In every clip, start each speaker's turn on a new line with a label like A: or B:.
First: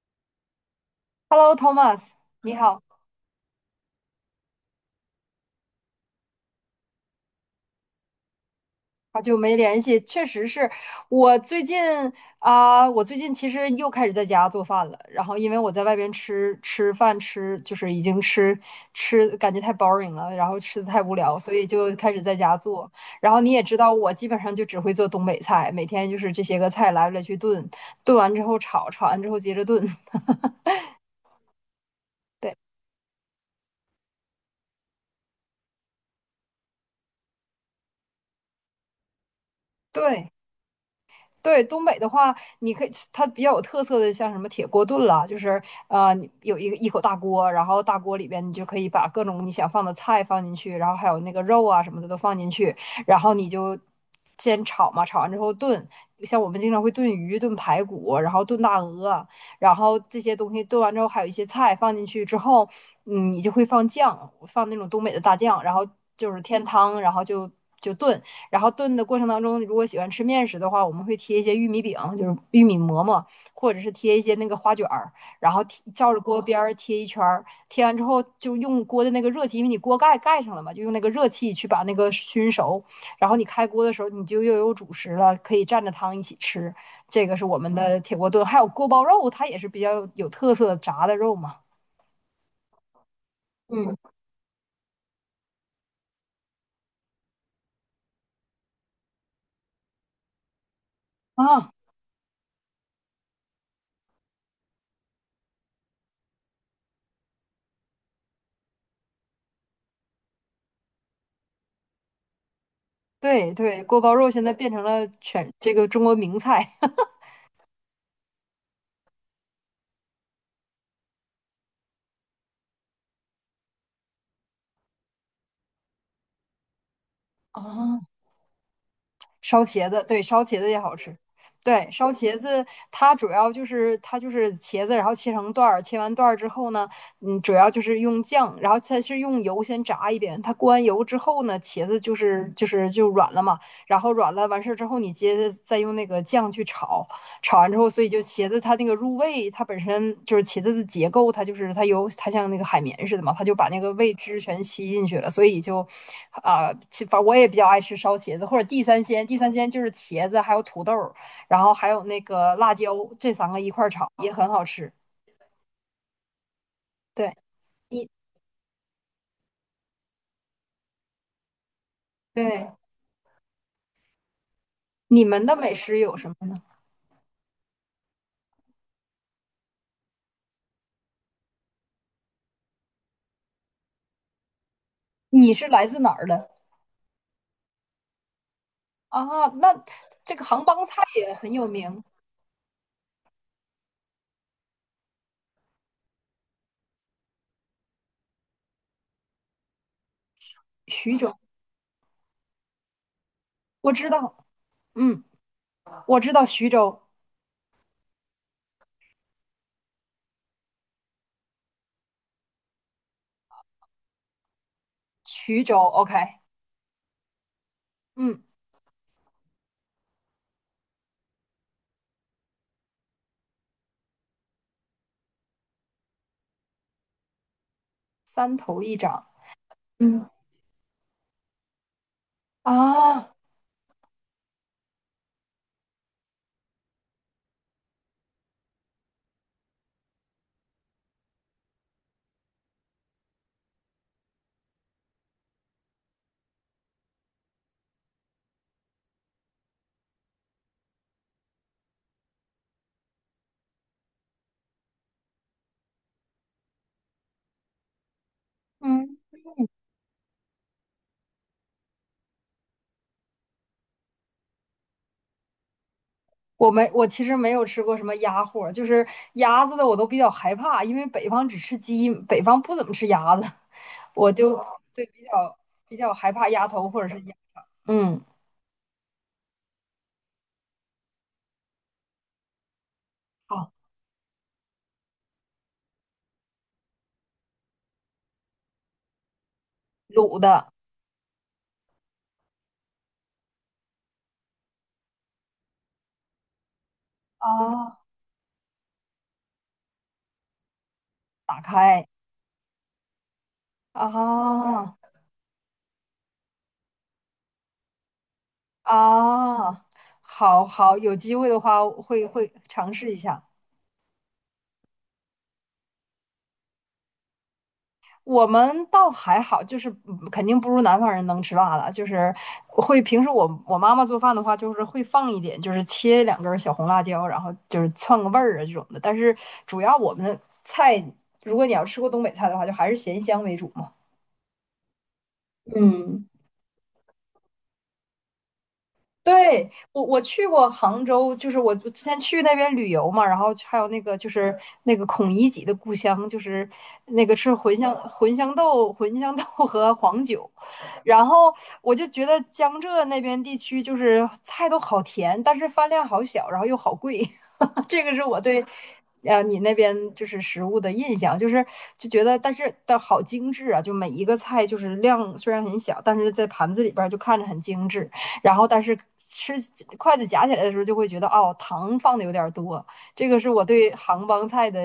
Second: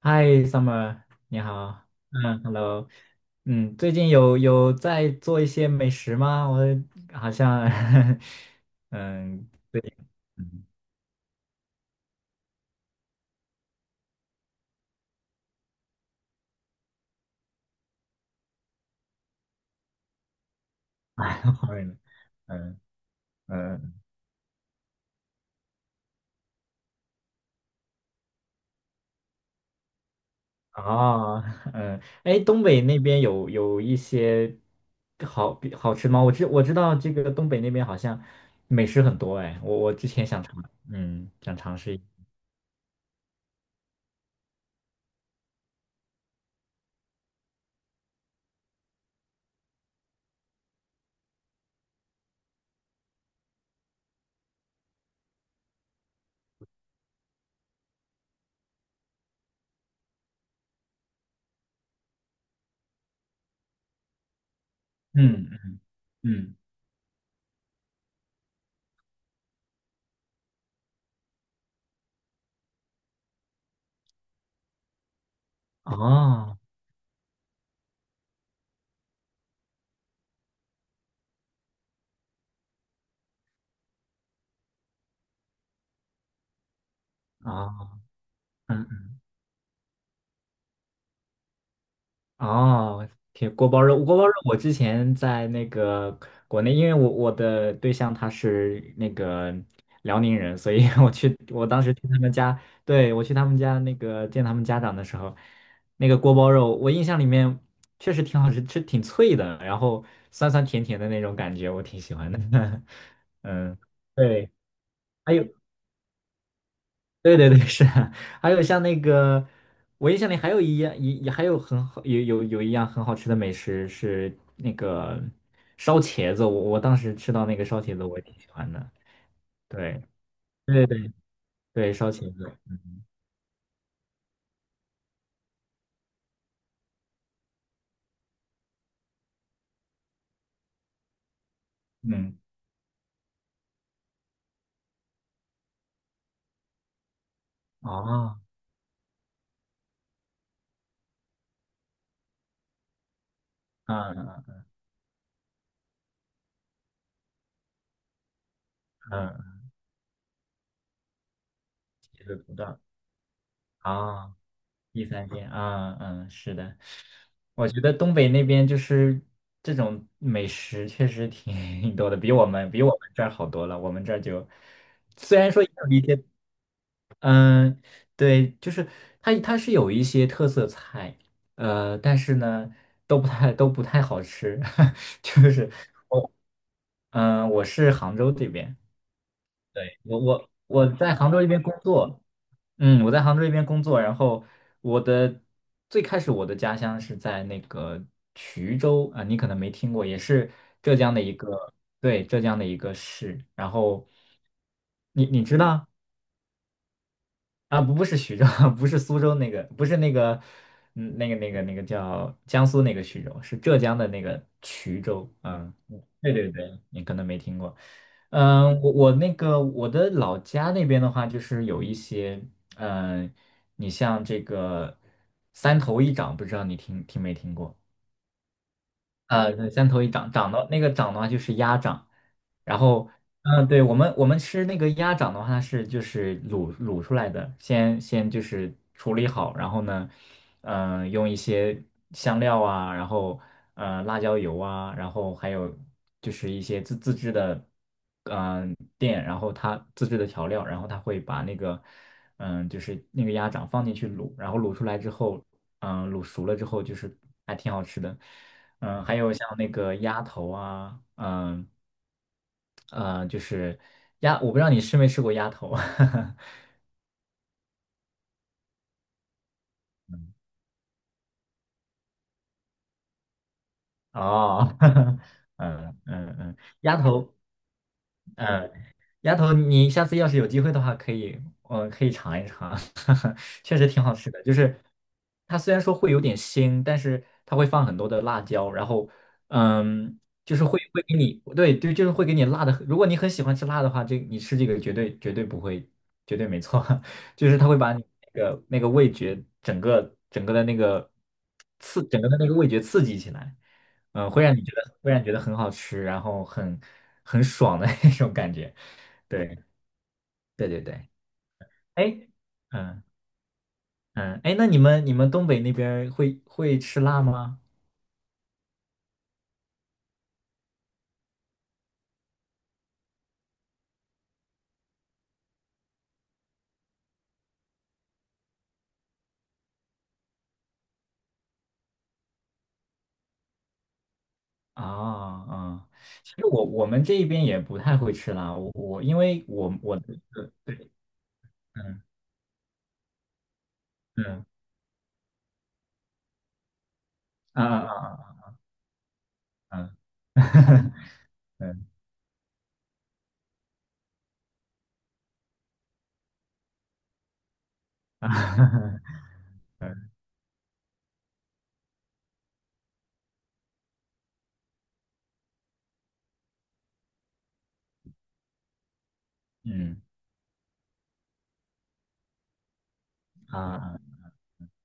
A: 嗨，Summer，你
B: Hello,
A: 好。
B: Thomas，
A: 嗯
B: 你好，
A: ，Hello。嗯，最近有在做一些美食吗？我好像，
B: 好久
A: 嗯，
B: 没联
A: 最近，
B: 系，确实
A: 嗯，
B: 是我最近其实又开始在家做饭了。然后因为我在外边吃饭，就是已经吃，感觉太 boring 了，然后吃的太无
A: 哎，
B: 聊，所以
A: 好
B: 就
A: 远。
B: 开始在家
A: 嗯
B: 做。然后你也知道，
A: 嗯。
B: 我基本上就只会做东北菜，每天就是这些个菜来来去炖，炖完之后炒，炒完之后接着炖。
A: 哦，嗯。哎，
B: 对
A: 东北那边有一些好好吃吗？我知道这个东北那边好像美食很多。哎，我之前
B: 对，
A: 想尝，嗯，想
B: 对，
A: 尝
B: 东
A: 试
B: 北
A: 一，
B: 的话，你可以吃它比较有特色的，像什么铁锅炖啦，就是你有一个一口大锅，然后大锅里边你就可以把各种你想放的菜放进去，然后还有那个肉啊什么的都放进去，然后你就先炒嘛，炒完之后炖。像我们经常会炖鱼、炖排骨，然后炖大鹅，然后这些东西炖完之后，还有一些菜放进去之后，嗯你就会放酱，放那种东北的大
A: 嗯
B: 酱，然后就是
A: 嗯。
B: 添汤，然后就炖，然后炖的过程当中，如果喜欢吃面食的话，我们会贴一些玉米饼，就是玉米馍馍，或者是贴一些那个花卷儿，然后贴照着锅
A: 哦
B: 边儿贴一圈儿，贴完之后就用锅的那个热气，因为你锅盖盖上了嘛，就用那个热气去把那个熏熟。然后你开锅的时候，你就又有主食了，可以蘸着汤一起吃。这个是我们的
A: 哦。
B: 铁锅炖，还有锅包
A: 嗯。
B: 肉，它也是比较有特色炸的肉嘛。
A: 哦，铁锅包
B: 嗯，
A: 肉，锅包肉。我之前在那个国内，因为我的对象他是那个辽宁人，所以 我
B: 啊，
A: 当时去他们家。对，我去他们家那个见他们家长的时候，那个锅包肉，我印象里面确实挺好吃，吃挺脆的，然后酸酸甜甜的那种感觉，我挺喜欢的。
B: 对
A: 嗯，
B: 对，锅包肉现
A: 对，
B: 在变成了
A: 还有。
B: 全这个中国名菜。
A: 对对对，是啊。还有像那个，我印象里还有一样，也还有很好，有一样很好吃的美食是那个烧茄子，我当时吃到那个烧茄子，我
B: 啊。
A: 也挺喜欢的。
B: 烧茄
A: 对
B: 子，对，烧茄子也
A: 对
B: 好
A: 对
B: 吃。对，
A: 对，
B: 烧
A: 烧茄
B: 茄
A: 子。
B: 子
A: 嗯
B: 它就是茄子，然后切成段儿，切完段儿之后呢，嗯，主要就是用酱，然后它是用油先炸一遍，它过完油之后呢，茄子
A: 嗯，
B: 就软了嘛，然后软了完事儿之后，你接着再用那个酱去炒，炒完之后，所以就
A: 哦，
B: 茄子它那个入味，它本身就是茄子的结构，它就是它有它像那个海绵似的嘛，它就把那个味
A: 嗯
B: 汁全
A: 嗯
B: 吸进去了，所以就反正我也比较爱吃烧茄子或者地三鲜，地三
A: 嗯，
B: 鲜就是茄子还有土豆，然后还有那
A: 这个
B: 个
A: 土
B: 辣
A: 豆
B: 椒这三个一块儿炒也
A: 啊，
B: 很好吃。
A: 第三天，啊嗯，是的。
B: 对，
A: 我觉得
B: 你
A: 东北那边就是这种美食确实挺 多的，比我
B: 对
A: 们比我们这儿好多了，我们这儿就
B: 你
A: 虽
B: 们
A: 然
B: 的
A: 说也
B: 美
A: 有
B: 食
A: 一
B: 有
A: 些。
B: 什么呢？
A: 嗯，对，就是它是有一些特色菜，但是呢，都不太好吃，就
B: 你是
A: 是。
B: 来自哪儿的
A: 嗯，我是杭州这边。
B: 啊？那
A: 对，我
B: 这个
A: 我
B: 杭帮
A: 我
B: 菜
A: 在杭
B: 也
A: 州这
B: 很
A: 边
B: 有
A: 工
B: 名，
A: 作。嗯，我在杭州这边工作，然后我的最开始我的家乡是在那个衢州啊，你可能没听过，也是浙江
B: 徐
A: 的一
B: 州，
A: 个，对，浙江的一个市，然
B: 我
A: 后
B: 知道，嗯，
A: 你知道？
B: 我知道徐州。
A: 啊，不是徐州，不是苏州那个，不是那个。嗯，那个叫江苏那个徐州，是浙江的那个衢州。
B: 衢
A: 嗯，
B: 州
A: 嗯
B: ，OK，
A: 对对对，你可能没听过。
B: 嗯，
A: 嗯，我那个我的老家那边的话，就是有一些。嗯，你像这个三头一掌，不知道你听没听过？
B: 三头一掌，
A: 啊，对，三头一
B: 嗯
A: 掌，掌的那个掌的话就是鸭掌。然后，
B: 啊，
A: 嗯，对，我们吃那个鸭掌的话，它是就是卤出来的，先就是处理好，然后呢，用一些香料啊，然后辣椒油啊，然后还有就是一些自制的，嗯、店，然后它自制的调料，然后它会把那个，就是那个鸭掌放进去卤，然后卤出来之后，卤熟了之后就是还挺好吃的。嗯，还
B: 嗯，
A: 有像那个鸭头啊，就是鸭，我不知道你吃没吃过鸭头。
B: 我其实没有吃过什么鸭货，就是鸭子的我都比较害怕，因为北方只吃鸡，北方不怎么吃鸭子，我就
A: 哦，
B: 对 比较比
A: 嗯
B: 较害
A: 嗯
B: 怕
A: 嗯，
B: 鸭头
A: 鸭
B: 或者是鸭，
A: 头，
B: 嗯，
A: 嗯丫头，你下次要是有机会的话，可以尝一尝，
B: 好，
A: 确实挺好吃的。就是它虽然说会有点腥，但是它会放很多的辣椒，然后，嗯，
B: 卤
A: 就是
B: 的
A: 会给你。对对，就是会给你辣的。如果你很喜欢吃辣的话，这你吃这个绝对绝对不会，绝对没错。就是它会把
B: 啊，
A: 你那个味觉整个整个的那个
B: 打
A: 刺，
B: 开
A: 整个的那个味觉刺激起来。嗯，
B: 啊
A: 会让你觉得很好吃，然后很爽的 那种感觉。对
B: 啊，好
A: 对对
B: 好，
A: 对，
B: 有机会的话会
A: 哎，
B: 会尝
A: 嗯
B: 试一下。
A: 嗯。哎，那你们东北那边儿会吃辣吗？
B: 我们倒还好，就是嗯肯定不如南方人能吃辣了。就是会平时我妈妈做饭的话，就是会放一点，就是切两根儿小红辣椒，然后就是窜个味儿啊这种的。但是主要我们的菜，如果你要吃过东北菜的话，就还是咸香为主嘛。
A: 啊、啊，
B: 嗯。
A: 其实我们这一边也不太会吃辣，我因为
B: 对，
A: 我
B: 我
A: 的
B: 我去
A: 对
B: 过
A: 对
B: 杭州，就是我之
A: 嗯
B: 前去那边旅游嘛，然后还有那个就
A: 嗯
B: 是那个孔乙己的故乡，就是那个吃
A: 啊啊
B: 茴香豆
A: 啊
B: 和黄酒，然后
A: 啊
B: 我就觉得江浙那边地区就是菜都好甜，但是饭量好小，然后又好贵，这个是
A: 啊嗯 嗯啊
B: 你那边就是食物的印象，就是就觉得，但是但好精致啊，就每一个菜就是量虽然很小，但是在盘子里边儿就看着很精致，然后但是吃
A: 嗯
B: 筷子夹起来的时候就会觉得哦，糖放的有点儿多，这个是我对
A: 啊嗯
B: 杭帮菜的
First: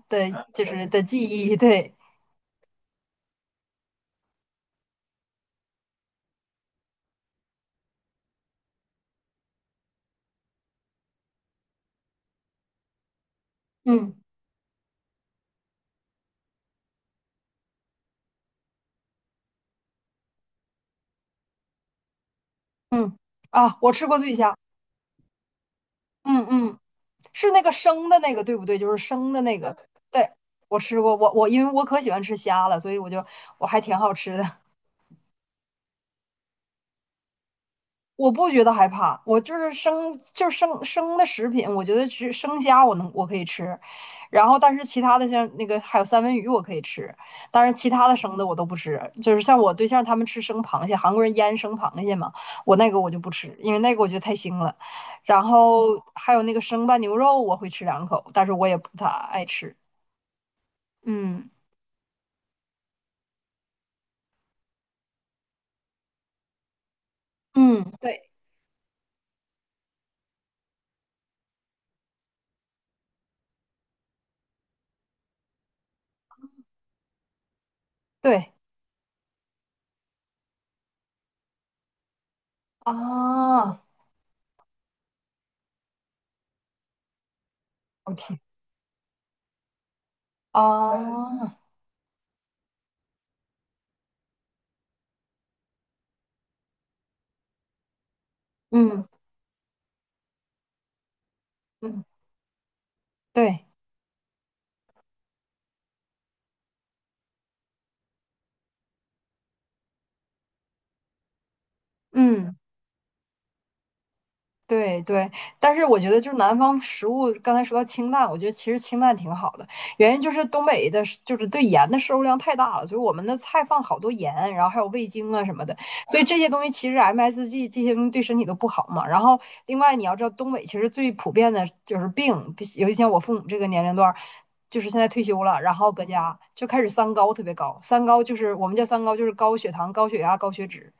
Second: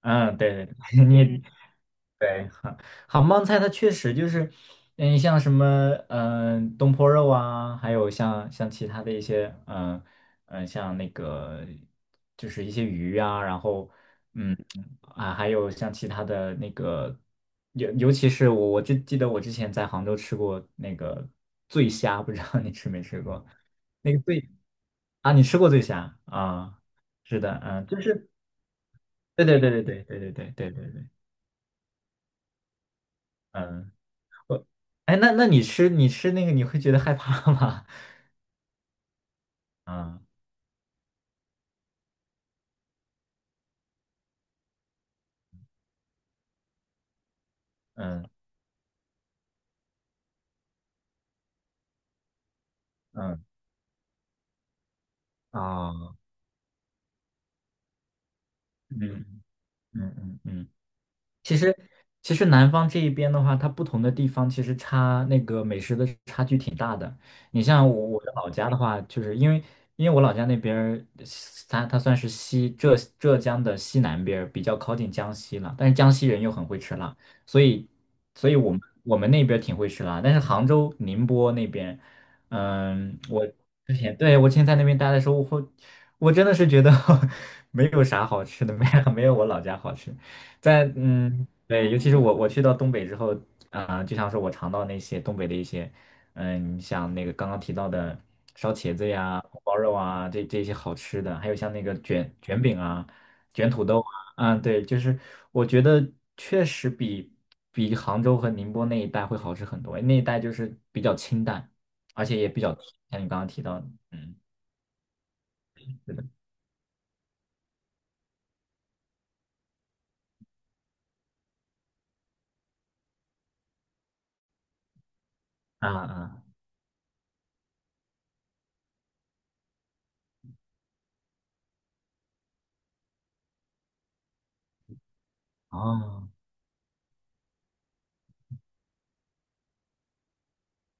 A: 啊，嗯，
B: 的，
A: 对
B: 就
A: 对
B: 是的
A: 对。
B: 记
A: 你
B: 忆，对，
A: 对，杭帮菜它确实就是。嗯，像什么，东坡肉啊，还有像其他的一些，嗯、嗯、像那个就是一些鱼啊，然后，
B: 嗯
A: 嗯啊。还有像其他的那个，尤其是我就记得我之前在杭州吃过那个醉虾，不知道你吃没
B: 嗯
A: 吃过？
B: 啊，我吃
A: 那
B: 过
A: 个
B: 醉
A: 醉
B: 虾，
A: 啊，你吃过醉虾
B: 嗯嗯。
A: 啊？是
B: 是
A: 的，
B: 那个
A: 嗯、就
B: 生的
A: 是
B: 那个对不对？就是生的
A: 对
B: 那
A: 对
B: 个，
A: 对对对对
B: 对，
A: 对对对
B: 我
A: 对
B: 吃
A: 对，
B: 过，我因为我可喜欢吃虾了，所以我还
A: 嗯。
B: 挺好吃的，
A: 我哎，那你吃那个，你会觉得害怕吗？
B: 我不觉得害怕，我就是
A: 嗯
B: 生生的食品，我觉得吃生虾我可以吃，然后但是其他的像那个还有三文鱼我可以吃，但是其他的
A: 嗯
B: 生的我都不吃，就是像我对象他们吃生螃蟹，韩国人腌生螃蟹嘛，我那个我就不
A: 嗯，
B: 吃，因为那个我觉得太腥了，然
A: 啊，
B: 后还有那个生拌牛肉我会吃两口，但是我也不太
A: 嗯
B: 爱吃，
A: 嗯嗯嗯。
B: 嗯。
A: 其实，其实南方这一边的话，它不同的地方其实差那个美食的差距挺大的。你
B: 嗯，
A: 像我
B: 对
A: 的老家的话，就是因为我老家那边儿，它算是浙江的西南边儿，比较靠近江西了。但是江西人又很会吃辣，所以所
B: 对
A: 以我们那边儿挺会吃辣。但是杭州、宁波那边，嗯，我
B: 啊，
A: 之前对，我之前在那边待的时候，我真的是觉得 没有
B: 我
A: 啥
B: 天
A: 好吃的，没有我老家好吃。
B: 啊，
A: 嗯，对，尤其是我去到东北之后。啊、就像是我尝到那些东北的一些。嗯，你像那个刚刚提到的烧茄
B: 嗯
A: 子呀、红包肉啊，这些好吃的，还有像那个
B: 嗯，
A: 卷饼啊、
B: 对，
A: 卷土豆啊。啊，对，就是我觉得确实比杭州和宁波那一带会好吃很多，那一带就是比较清淡，而且也
B: 嗯。
A: 比较甜。像你刚刚提到的嗯，
B: 对对，但是我觉
A: 是
B: 得
A: 的，
B: 就是南方食物，刚才说到清淡，我觉得其实清淡挺好的，原因就是东北就是对盐的摄入量太大了，所以我们的菜放好多盐，然后还有味精啊什么的，
A: 啊
B: 所以这
A: 啊，
B: 些东西其实 MSG 这些东西对身体都不好嘛。然后另外你要知道，东北其实最普遍的就是病，尤其像我父母这个年龄段儿，就是现在退休了，然后搁
A: 哦，
B: 家就开始三高特别高，三高就是我们叫三高，就是高血糖、高血压、高血脂。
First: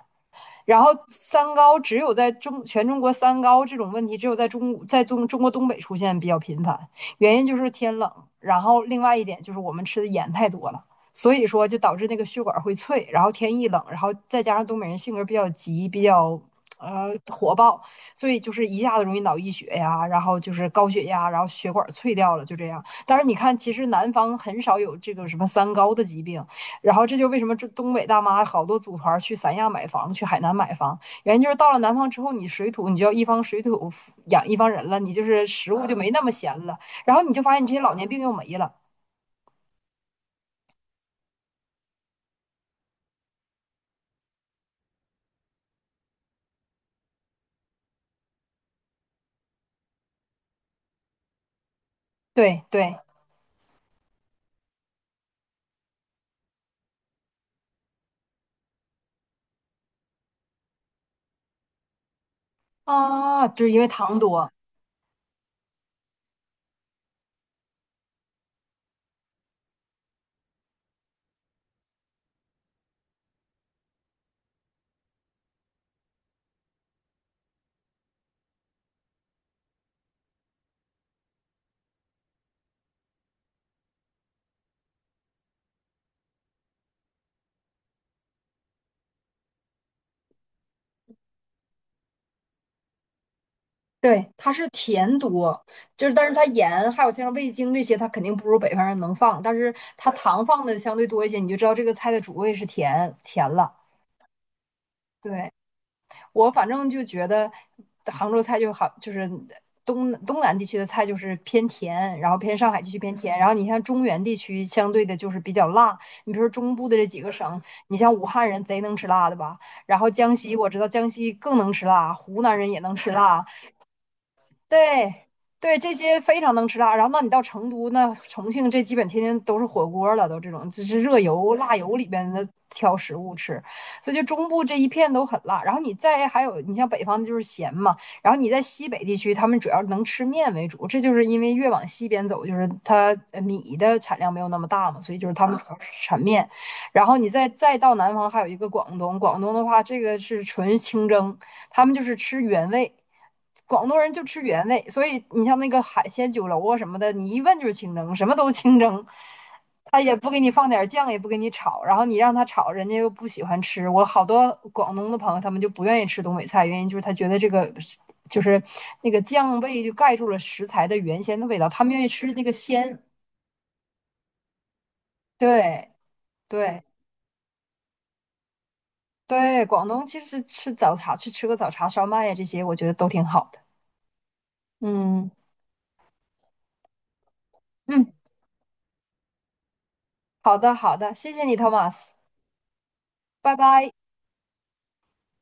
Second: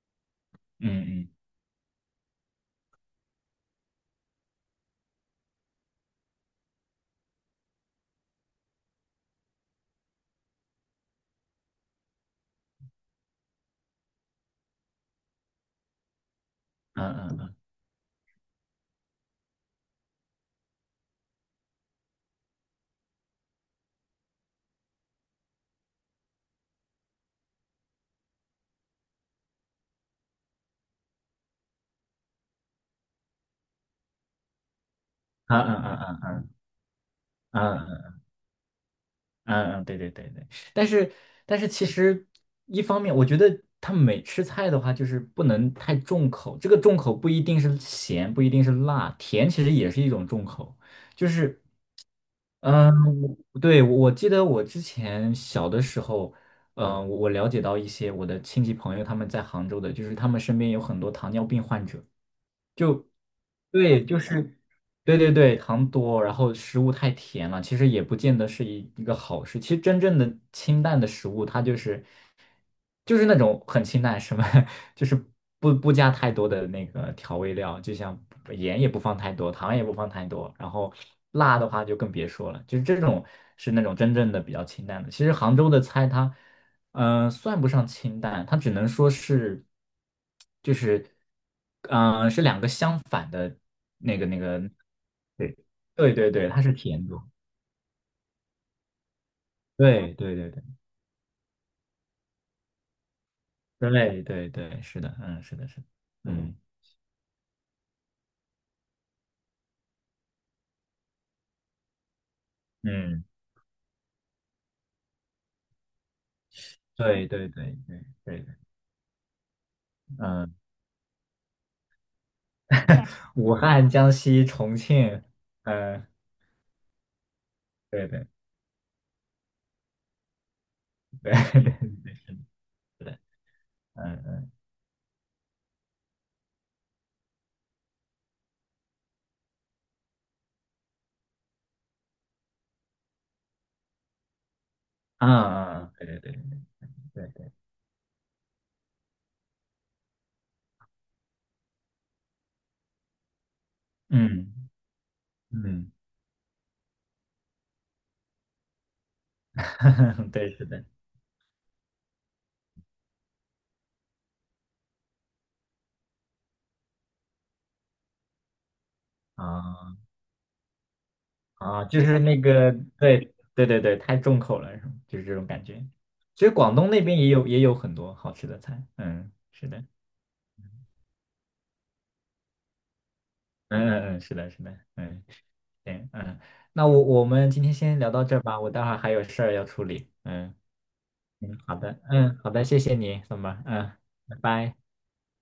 B: 然后
A: 嗯嗯
B: 三高只有全中国三高这种问题，只有在中在东中国东北出现比较频繁，原因就是天冷，然后另外一点就是我们吃的盐太多了，所以说就导致那个血管会脆，然后天一冷，然后再加上东北人性格比较急，比较
A: 嗯嗯
B: 火
A: 嗯
B: 爆，所以就是一下子容易脑溢血呀，然后就是高血压，然后血管脆掉了，就这样。但是你看，其实南方很少有这个什么三高的疾病，然后这就为什么这东北大妈好多组团去三亚买房，去海南买房，原因就是到了南方之后，你水土你就要一方水土养一方人了，你就是
A: 嗯
B: 食
A: 嗯
B: 物就
A: 嗯
B: 没
A: 嗯
B: 那么
A: 嗯嗯。
B: 咸了，然后你就发现你这
A: 嗯
B: 些老年
A: 嗯
B: 病又没了。
A: 嗯嗯，对对对对。但是其实一方面，我觉得他每吃菜的话，就是不能太重口。这个重口不一定是咸，不一定是辣，甜其实也是一种重口。就是
B: 对
A: 嗯，
B: 对
A: 对，我记得我之前小的时候，嗯，我了解到一些我的亲戚朋友他们在杭州的，就是他们身边有很多糖尿病患者，就。
B: 啊，就是因为
A: 对，
B: 糖
A: 就
B: 多，
A: 是，对对对，糖多，然后食物太甜了，其实也不见得是一个好事。其实真正的清淡的食物，它就是那种很清淡，什么 就是不加太多的那个调味料，就像盐也不放太多，糖也不放太多，然后辣的话就更别说了。就是这种是那种真正的比较清淡的。其实杭州的菜它。嗯、算不上清淡，它只能说是，就是，嗯、是两个相反的
B: 对，
A: 那
B: 它
A: 个。
B: 是甜
A: 对，
B: 多，就
A: 对
B: 是但
A: 对
B: 是它
A: 对，它是
B: 盐还
A: 甜
B: 有
A: 度。
B: 像味精这些，它肯定不如北方人能放，但是它
A: 对对
B: 糖
A: 对
B: 放的相对多一些，你就知道这个菜的主味是甜甜了。
A: 对对对对，是的，嗯，
B: 对，
A: 是的，是的。
B: 我
A: 嗯
B: 反正就觉得杭州菜就好，就是东南地区的菜就是偏甜，然后偏上海地区偏
A: 嗯，
B: 甜，然后你像中原地区相对的就是比较辣。你比如说中部的这几
A: 对
B: 个
A: 对
B: 省，
A: 对
B: 你
A: 对
B: 像武
A: 对对，
B: 汉人贼能吃辣的吧，然后江西
A: 嗯。
B: 我知道江西更能吃辣，湖南人也能吃 辣，
A: 武汉、江西、重
B: 对
A: 庆，
B: 对，这
A: 嗯、
B: 些非常能吃辣。然后，那你到成都，那
A: 对对
B: 重庆这基本天天都是火锅了，都这种这是热
A: 对
B: 油、
A: 对对
B: 辣
A: 对，
B: 油里边
A: 是的。
B: 的挑食物吃，所以就
A: 嗯
B: 中
A: 嗯
B: 部这一片都很辣。然后你再还有，你像北方就是咸嘛，然后你在西北地区，他们主要能吃面为主，这就是因为越往西边走，就是它米的产量没有那么大嘛，所以就
A: 嗯嗯，
B: 是他们主要
A: 啊
B: 是
A: 对
B: 产
A: 对
B: 面。然后你
A: 对
B: 再
A: 对。
B: 再到南方，还有一个广东，广东的话，这个是纯清蒸，他们就是吃原味，广东人就吃
A: 嗯
B: 原味，所以你像那个
A: 嗯，
B: 海鲜酒楼啊什么的，你一问就是清蒸，什么都清蒸，他也不 给你
A: 对，是
B: 放
A: 的。
B: 点酱，也不给你炒，然后你让他炒，人家又不喜欢吃。我好多广东的朋友，他们就不愿意吃东北菜，原因就是他觉得这个就是那个酱味就
A: 啊、
B: 盖住了食材的原先的味道，他
A: 啊，
B: 们
A: 就
B: 愿意
A: 是
B: 吃
A: 那
B: 那个
A: 个，
B: 鲜。
A: 对对对对，太重口了，是吗？就是这种感觉。
B: 对
A: 其实广
B: 对
A: 东那边也有很多好吃的菜。嗯，
B: 对，
A: 是的，嗯
B: 广东其实吃早茶，去吃个早茶烧麦呀，这些我觉得都挺好的。
A: 嗯嗯，是的，是的，嗯，
B: 嗯
A: 行，嗯，那我们今天先聊
B: 嗯。
A: 到这儿吧，我待会儿还有事儿要处理。嗯
B: 好的，好的，谢谢你
A: 嗯，好的，
B: ，Thomas，
A: 嗯好的，谢谢你，怎
B: 拜
A: 么，
B: 拜。
A: 嗯，拜拜。